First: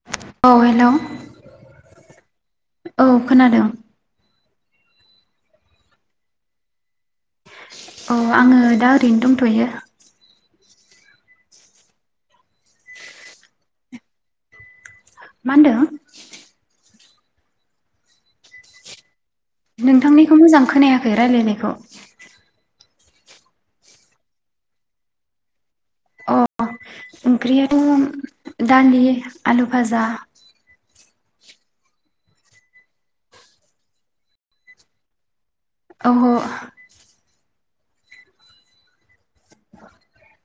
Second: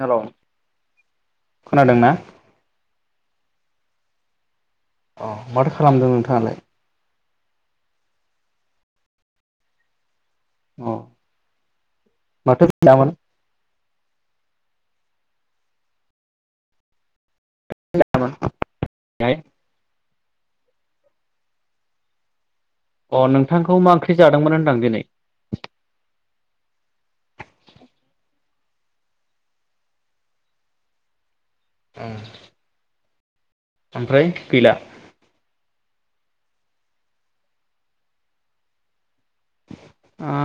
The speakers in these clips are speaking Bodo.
हेलौ औ हेल' खोनादोंना औ खोनादों? अह माथो खालामदों नोंथाङालाय? अह आङो दा ओरैनो दंथ'यो। अह माथो [unintelligible] मा होनदों? [unintelligible] नोंथांनिखौ मोजां खोनायाखै रायलायनायखौ। अह नोंथांखौ मा ओंख्रि जादोंमोन होनदां दिनै? अह ओंख्रियाथ' दालि आलु भाजा ओम ओमफ्राय गैला? औहो ओ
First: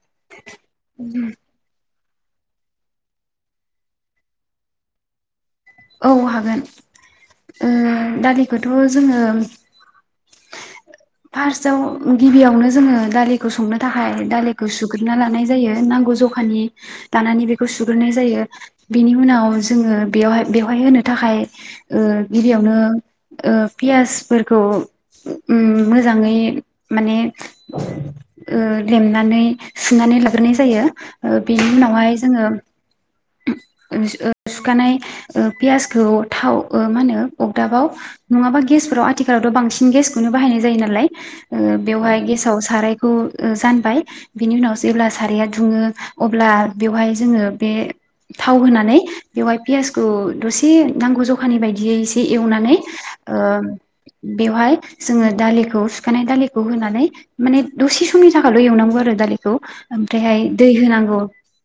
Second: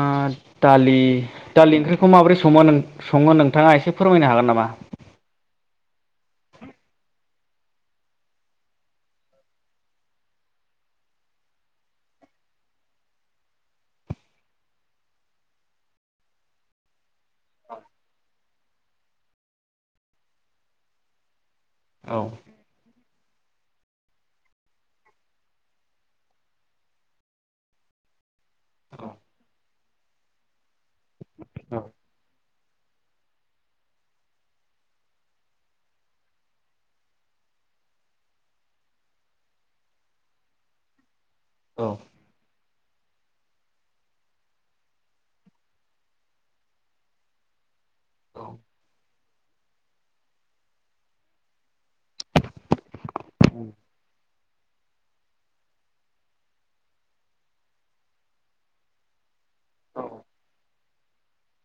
दालि दालि ओंख्रि खौ माबोरै सङो नों सङो नोंथाङा एसे फोरमायनो हागोन नामा? औ हागोन ओ दालिखौथ' जोङो फार्स्टआव गिबियावनो जोङो दालिखौ संनो थाखाय दालिखौ सुग्रोना लानाय जायो नांगौ जखानि दानानै बेखौ सुग्रोनाय जायो बिनि उनाव जोङो बेयावहाय बेवहाय होनो थाखाय ओ औ गिबियावनो ओ पियासफोरखौ ओम मोजाङै माने ओ औ लेमनानै सुनानै लाग्रोनाय जायो ओ बेनि उनावहाय जोङो ओ ओ सुखानाय ओ पियासखौ थाव ओ मा होनो अगदाबाव नङाबा गेसफोराव आथिखालावथ' बांसिन गेसखौनो बाहायनाय जायो नालाय ओ औ बेवहाय गेसाव सारायखौ ओ जानबाय बिनि उनाव जेब्ला साराइाया दुङो अब्ला बेवहाय जोङो बे औ थाव होनानै बेवहाय पियासखौ दसे नांगौ जखानि बायदियै एसे एवनानै ओ बेवहाय जोङो दालिखौ सुखानाय दालिखौ होनानै माने दसे समनि थाखायल' एवनांगौ आरो दालिखौ औ ओमफ्रायहाय दै होनांगौ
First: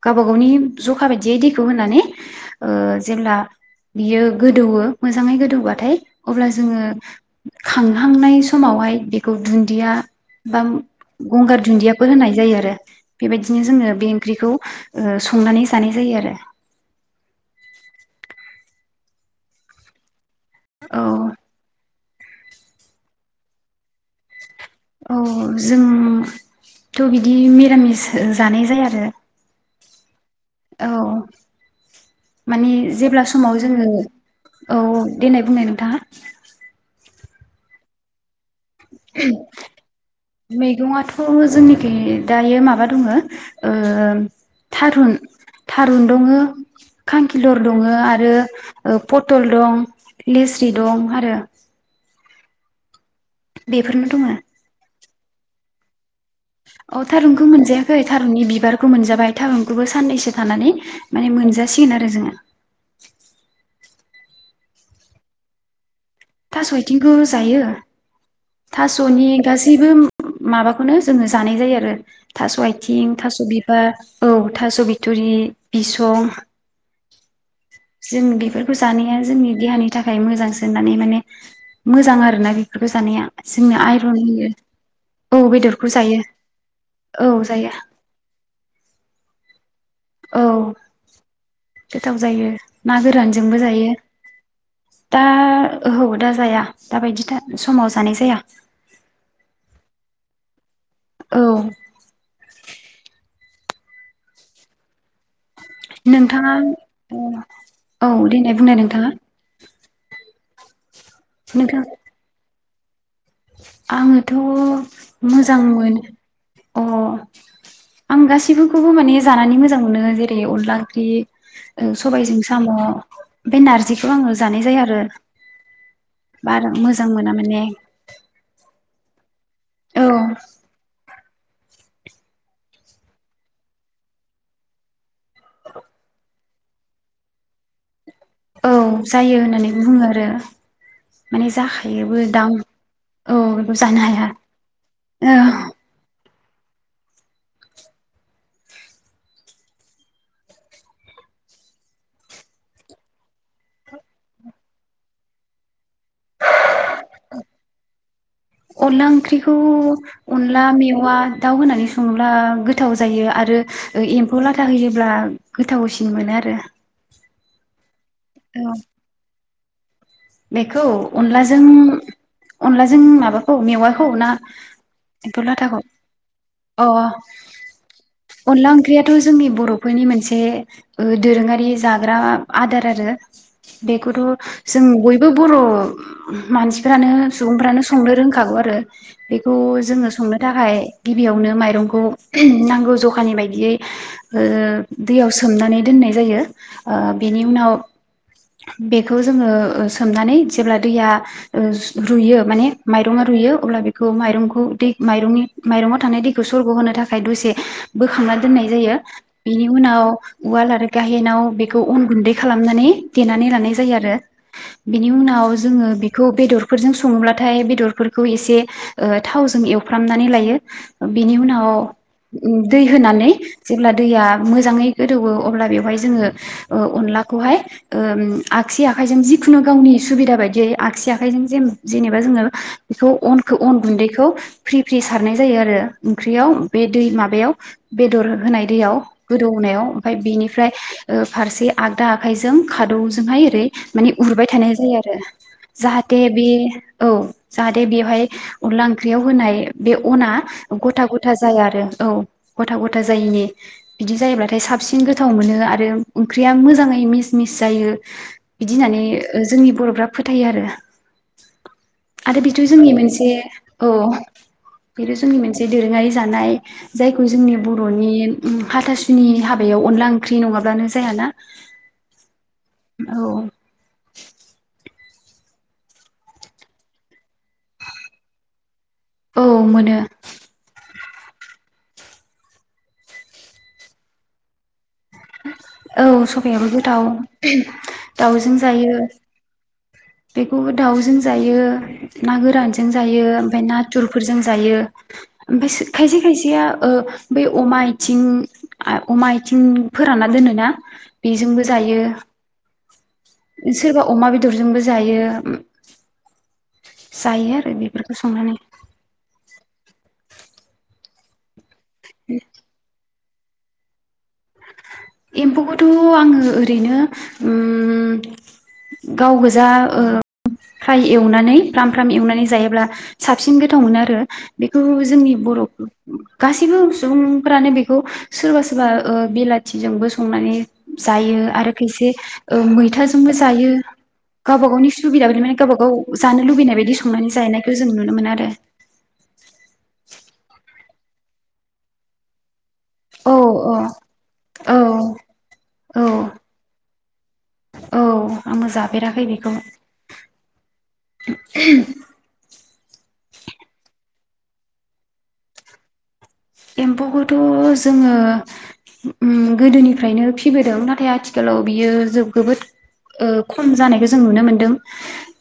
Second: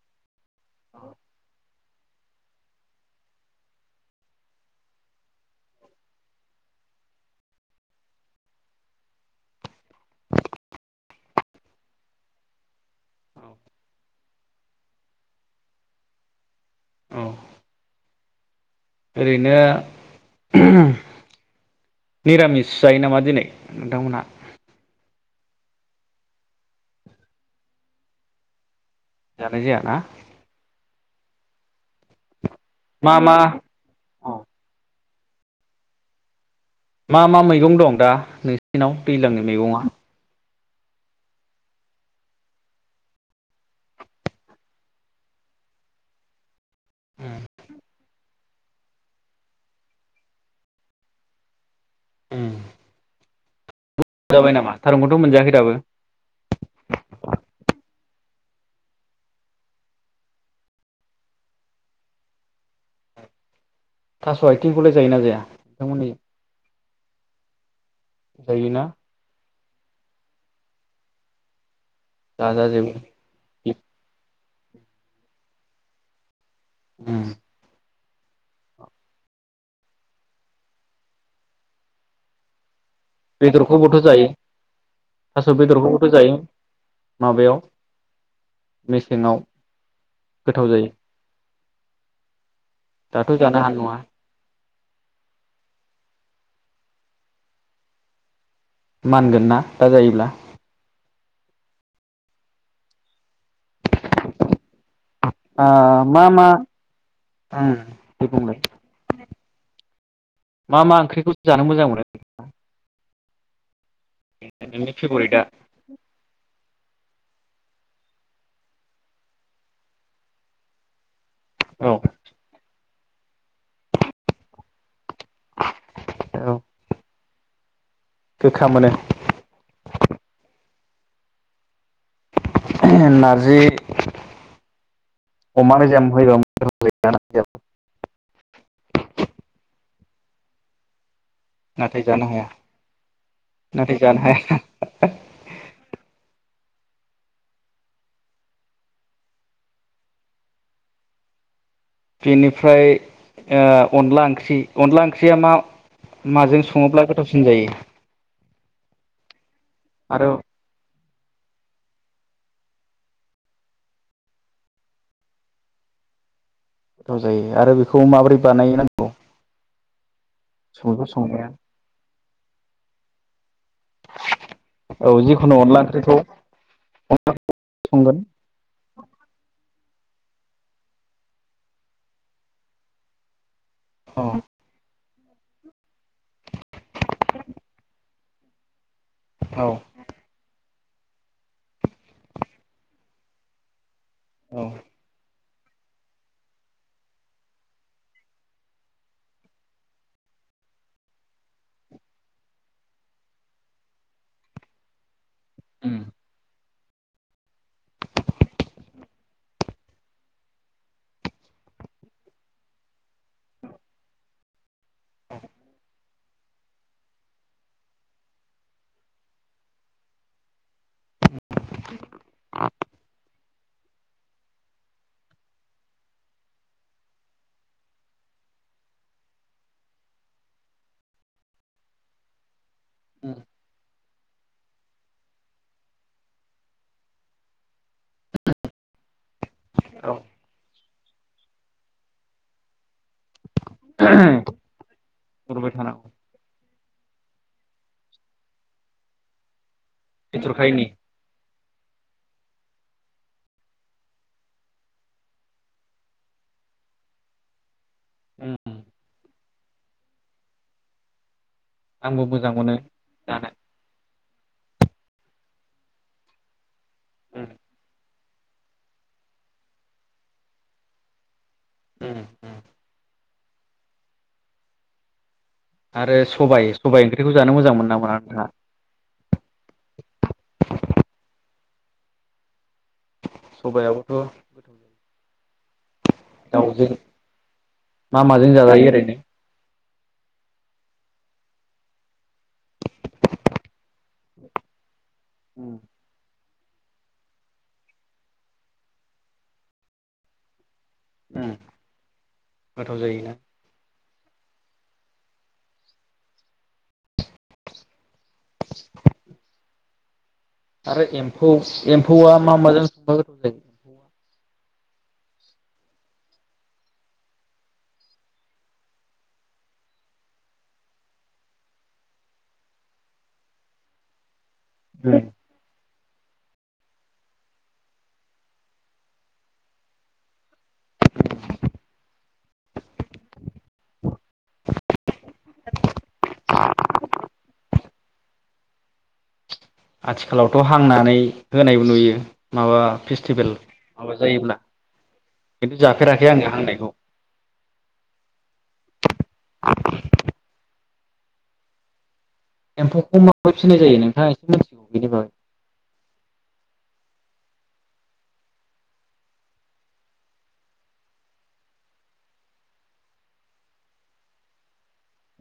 गावबा गावनि जख जखा बायदियै दैखौ होनानै ओ जेब्ला बियो गोदौयो मोजाङै गोदौबाथाय अब्ला जोङो खांहांनाय समावहाय बेखौ दुदिया बा गंगार दुदियाफोर होनाय जायो आरो बेबायदिनो जोङो बे ओंख्रिखौ ओ संनानै जानाय जायो आरो। औ ओरैनो ओम औ निरामिस जायो नामा दिनै नोंथांमोनहा? औ जोंथ' बिदि मिरामिस ओ जानाय जाया। आरो जानाय जाया ना? औ माने जेब्ला समाव जोङो औ देनाय बुंनाय नोंथाङा। मा मा मैगं दं दा नै दिनाव दैज्लांनि मैगङा मैगङाथ जोंनिथिं दायो माबा दङ ओ थारुन थारुन दङ खांखिलर दङ आरो पथल दं लेस्रि दं आरो ओम। बेफोरनो दङ। थ मोनजाखै दाबो? अ थारुनखौ मोनजायाखै थारुननि बिबारखौ मोनजाबाय थारुनखौबो साननैसो थानानै माने मोनजासिगोन आरो जोङो। थास' आथिंखौलाय जायोना जाया? नोंथांमोननि थास आयथिंखौबो जायो। जायोना थासनि गासैबो माबाखौनो जोङो जानाय जायो आरो थास जाजाजोबो आथिं थास बिबार औ थास बिथुरि, बिसं ओम। जों बेफोरखौ जानाया जोंनि देहानि थाखाय मोजांसो होननानै माने मोजां आरो ना बेखौ जानाया जोंनो बेदरखौबोथ' आइरन जायो होयो थास' औ बेदरखौ बेदरखौबोथ' जायो औ माबायाव जायो मेसेङाव औ। गोथाव जायो गोथाव जायो ना दाथ' जानो गोरानजोंबो हानाय जायो। नङा दा औ दा जाया दाबायदि समाव जानाय जाया। मानगोन ना दा जायोब्ला? औ ओ मा मा नोंथाङा उम औ दे देनाय बुंलाय बुंनाय नोंथाङा मा मा ओंख्रिखौ जानो नोंथां मोजां मोनो [inaudible] आङोथ नोंनि फेभरिटआ मोजां मोन अ आं गासैखौबो माने जानानै मोजां मोनो जेरै अनला ओंख्रि औ सबायजों साम बे नारजिखौ आङो जानाय जाया आरो औ बारा मोजां मोना माने गोखा मोनो‌। औ नारजि अमा मेजेम होयोबो गोथाव जायोना नारजियाबो। औ जायो होननानै बुङो आरो माने नाथाय जाखायोबो जानो हाया दां औ बेखौ जानो हाया औ। बेनिफ्राय ओ अनला ओंख्रि अनला ओंख्रिया मा माजों सङोब्ला गोथावसिन जायो अनला ओंख्रिखौ आरो अनला मेवा दाउ होनानै सङोब्ला गोथाव जायो आरो ओ एम्फौ लाथा होयोब्ला गोथावसिन मोनो आरो गोथाव जायो आरो बे खौ माबोरै औ बानायोनांगौ? बेखौ अनलाजों अनलाजों माबा औ मेवाखौ ना औ एम्फै जिखुनु लाथाखौ? अनला ओंख्रिखौ अ संगोन अनला ओंख्रियाथ जोंनि बर फैनि मोनसे ओ दोरोङारि जाग्रा आदार आरो औ बेखौथ' जों बय बो बर' मानसिफ्रानो सुबुंफ्रानो संनो रोंखागौ आरो। बेखौ औ जोङो संनो थाखाय गिबियावनो माइरंखौ ओहोम नांगौ जखानि बायदियै ओ औ दैयाव सो सोमनानै दोननाय जायो ओ बेनि उनाव बेखौ जोङो ओ सो सोमनानै जेब्ला दैया ओ सु रुयो माने माइरङा रुयो अब्ला बेखौ माइरंखौ दै माइरंनि माइरंआव थानाय दैखौ सरगहोनो थाखाय दसे बोखांना दोननाय जायो। बेनि उनाव उवाल आरो गाहेनाव बेखौ अन गुन्दै खालामनानै देनानै लानाय जायो आरो बिनि उनाव जोङो बेखौ बेदरफोरजों सङोब्लाथाय बेदरफोरखौ एसे ओ थावजों एवफ्रामनानै लायो बिनि उनाव उम दै होनानै जेब्ला दैया मोजाङै गोदौवो अब्ला बेवहाय जोङो ओ अनलाखौहाय ओम आगसि आखाइजों जि खुनु गावनि सुबिदा बायदियै आगसि आखाइजों जेन-जेनेबा जोङो बेखौ अनखौ अन गुन्दै बेखौ फ्रि फ्रि सारनाय जायो आरो ओंख्रियाव बे दै माबायाव बेदर होनाय दैयाव गोदौनायाव ओमफाय औ बेनिफ्राय ओ फारसे आगदा आखाइजों खादौजोंहाय एरै माने उरबाय थानाय जायो आरो हरबाय थानांगौ जाहाथे बे औ जाहाथे बेवहाय अनला ओंख्रियाव होनाय बे अना बेथरखायनि गथा गथा जा जाया आरो औ गथा गथा जायैनि बिदि जायोब्लाथाय साबसिन गोथाव मोनो आरो ओं-ओंख्रिया मोजाङै मिस मिस जायो। बिदि होनानै ओ जोंनि बर'फ्रा फोथायो आरो ना आंबो आरो मोजां मोनो बेथजोंनि मोनसे जानो औ बेनो जोंनि मोनसे दोरोङारि जानाय। जायखौ जोंनि बरनि हाथासुनि हाबायाव अनला ओंख्रि नङाब्लानो जायाना उम उम औ आरो सबाइ सबाइ ओं खौ जानो मोजां मोनो ना मोना नोंहा औ मोनो सबायाबोथ' गोथाव जायो [inaudible] औ सबायाबो गोथाव, मा माजों दाउजों जाजायो जायो। बेखौबो दाउजों जायो ना गोरानजों जायो ओमफाय नाथुरफोरजों जायो ओरैनो ओमफायस खायसे खायसे खायसेया ओ बै अमा आथिं अमा आथिं फोरानना दोनोना बेजोंबो जायो गोथाव जायोना सोरबा। अमा बेदरजोंबो जायो उम जायो आरो। फोरखौ संनानै आरो एम एम्फौआ मा माजों संबा [inaudible] एम्फौखौथ आङो ओरैनो गाव गोजा ओ फ्राय एवनानै फ्राम फ्राम एवनानै जायायोब्ला साबसिन गोथाव मोनो आरो बेखौ जोंनि बर'खौ गासिबो सुबुंफोरानो बेखौ सोरबा -सोरबा ओ बिलाथिजोंबो संनानै जायो आरो खायसे ओ मैथाजोंबो जायो गावबा गावनि सुबिदा बाइदि माने गाबा गाव जानो लुबैनाय बायदि संनानै जानायखौ जों नुनो मोनो आरो आथिखालावथ हांनानै होनायबो नुयो माबा औ फेस्टिभेल औ माबा जायोब्ला औ खिन्थु औ जाफेराखै आङो हांनायखौ। औ आंबो जाफेराखै बेखौ [inaudible] [inaudible] एम्फौखौ माबोरै फिसिनाय जायो नोंथाङा एसे मिथिगौ बेनि बागै एम्फौखौथ' जोङो उम गोदोनिफ्रायनो फिबोदों नाथाय आथिखालाव बियो ओ जोबोद खम जानायखौ जों नुनो मोनदों।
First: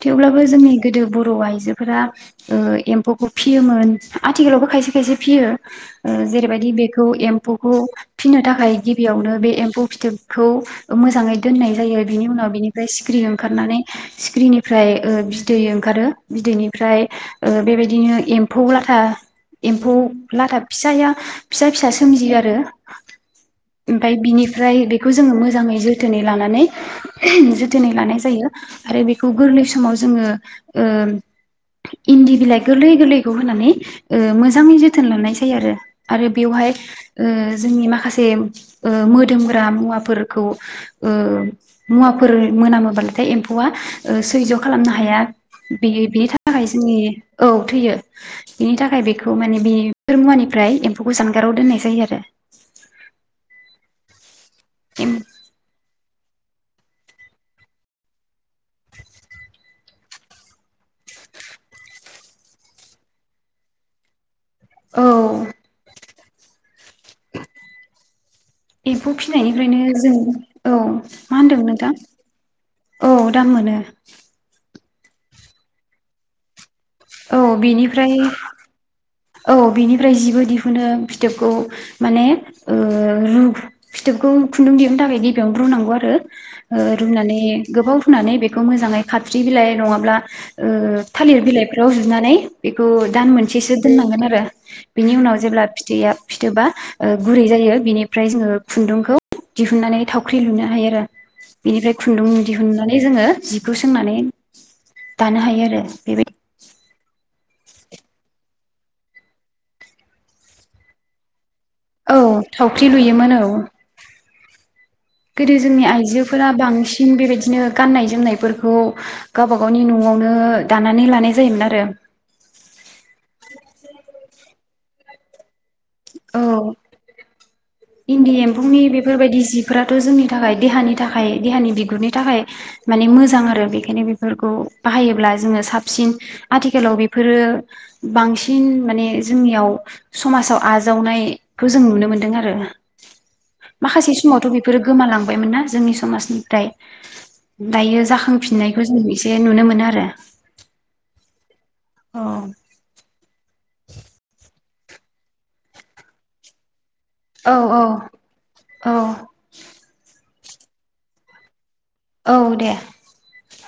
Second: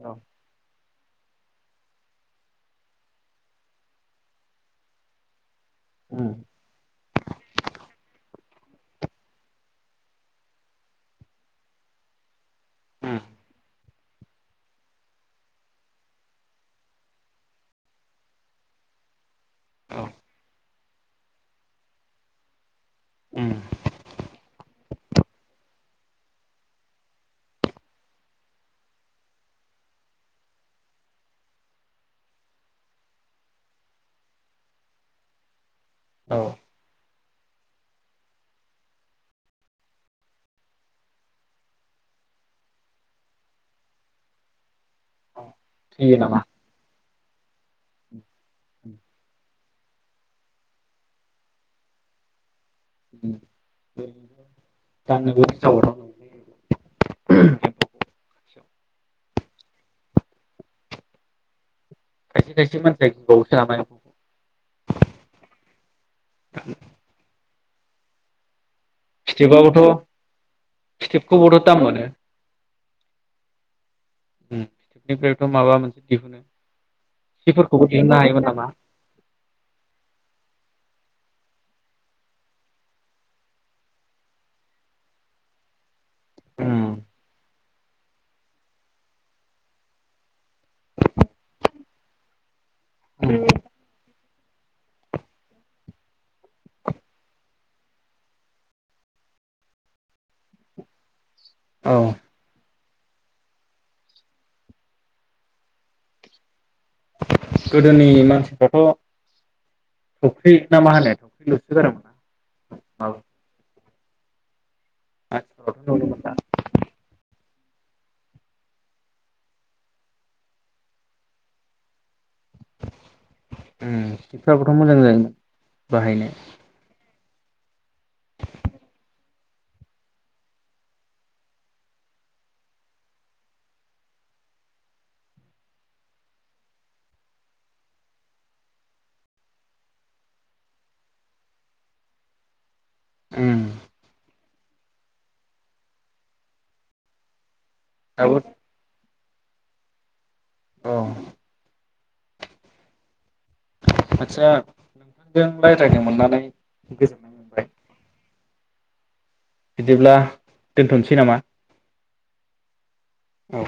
थेवब्लाबो जोंनि गोदो बर आइजोफोरा ओ एम्फौखौ फियोमोन आथिखालावबो खायसे -खायसे फियो ओ जेरैबायदि बेखौ एम्फौखौ फिसिनो थाखाय गिबियावनो बे एम्फौ फिथोबखौ मोजाङै दोननाय जायो बिनि उनाव बिनि। ओमफ्राय सिख्रि ओंखारनानै सिख्रिनिफ्राय ओ बिदै ओंखारो बिदैनिफ्राय ओ बेबायदिनो एम्फौ लाथा एम्फौ औ लाथाब फिसाया फिसा फिसा सोमजियो आरो। ओमफाय बिनिफ्राय बेखौ जोङो मोजाङै जो थोनै लानानै जोथोनै लानाय जायो आरो बेखौ गोरलै समाव जोङो ओ इन्दि बिलाइ गोरलै गोरलैखौ होनानै ओ मोजाङै जोथोन लानाय जा फै आरो आरो औ बेवहाय ओ जोंनि माखासे ओ मोदोमग्रा मुवाफोरखौ ओ मुवाफोर मोनामोब्लाथाय एम्फौआ सैज' खालामनो हाया बेयो थैयो बेनि नामा थाखाय जोंनि औ थैयो बिनि थाखाय बेखौ माने बे फोर मुवानिफ्राय एम्फौखौ जानगाराव दोननाय जायो आरो [unintelligible] [unintelligible] [inaudible] खायसे खायसे मानसिया [unintelligible] औ [inaudible] एम्फौ फिथोबाबोथ' फिनायनिफ्रायनो जों औ मा होनदों फिथोबखौबोथ' दाम नोंथां? मोनो औ दाम मोनो। फिथोबनिफ्रायथ' माबा मोनसे दिहुनो। औ सिफोरखौबो बेनिफ्राय दिहुननो हायोमोन नामा औ बिनिफ्राय जिबो दिहुनो फिथोबखौ माने ओ रु फिथोबखौ खुन्दुं दिहुननो थाखाय गिबियावनो रुनांगौ आरो ओ रुनानै गोबाव रुनानै बेखौ मोजाङै खाथ्रि बिलाइ नङाब्ला ओ थालिर बिलाइफ्राव जुनानै बेखौ दान मोनसेसो द गोन आरो बिनि उनाव जेब्ला फिथ बेनिफ्राय औ खुन्दुं दिहुननानै। जोङो जिखौ सोंनानै, दानो हायो आरो बेबादि गोदोनि मानसिफ्राथ' [inaudible] फुख्रि ना मा होनो? लुसो गारोमोन ना औ थावख्रि माबा लुयोमोन औ गोदो आथिखालावथ' जोंनि नुनो मोनला आइजोफोरा बांसिन बेबायदिनो गाननाय जोमनायफोरखौ गावबा गावनि न'आवनो दानानै लानाय जायोमोन आरो उम सिफ्राबोथ' मोजां जायोमोन बाहायनो औ इन्दि एम्फौनि बेफोरबायदि जिफोराथ' जोंनि थाखाय देहानि थाखाय देहानि बिगुरनि थाखाय माने मोजां आरो बेखायनो बेफोरखौ बाहायोब्ला जोङो साबसिन आथिखालाव बेफोरो बांसिन माने जोंनियाव समाजाव आजावनायखो जों नुनो मोनदों आरो। उम [inaudible] माखासे समावथ' बि बेफोरो गोमालांबायमोन ना जोंनि समाजनिफ्राय दायो दाबो जाखांफिननायखौ जों एसे ए नुनो मोनो आरो अ। अ आदसा नोंथांजों रायज्लायनो मोननानै गोजोननाय औ मोनबाय औ औ बिदिब्ला दोनथ'सै नामा? औ दे औ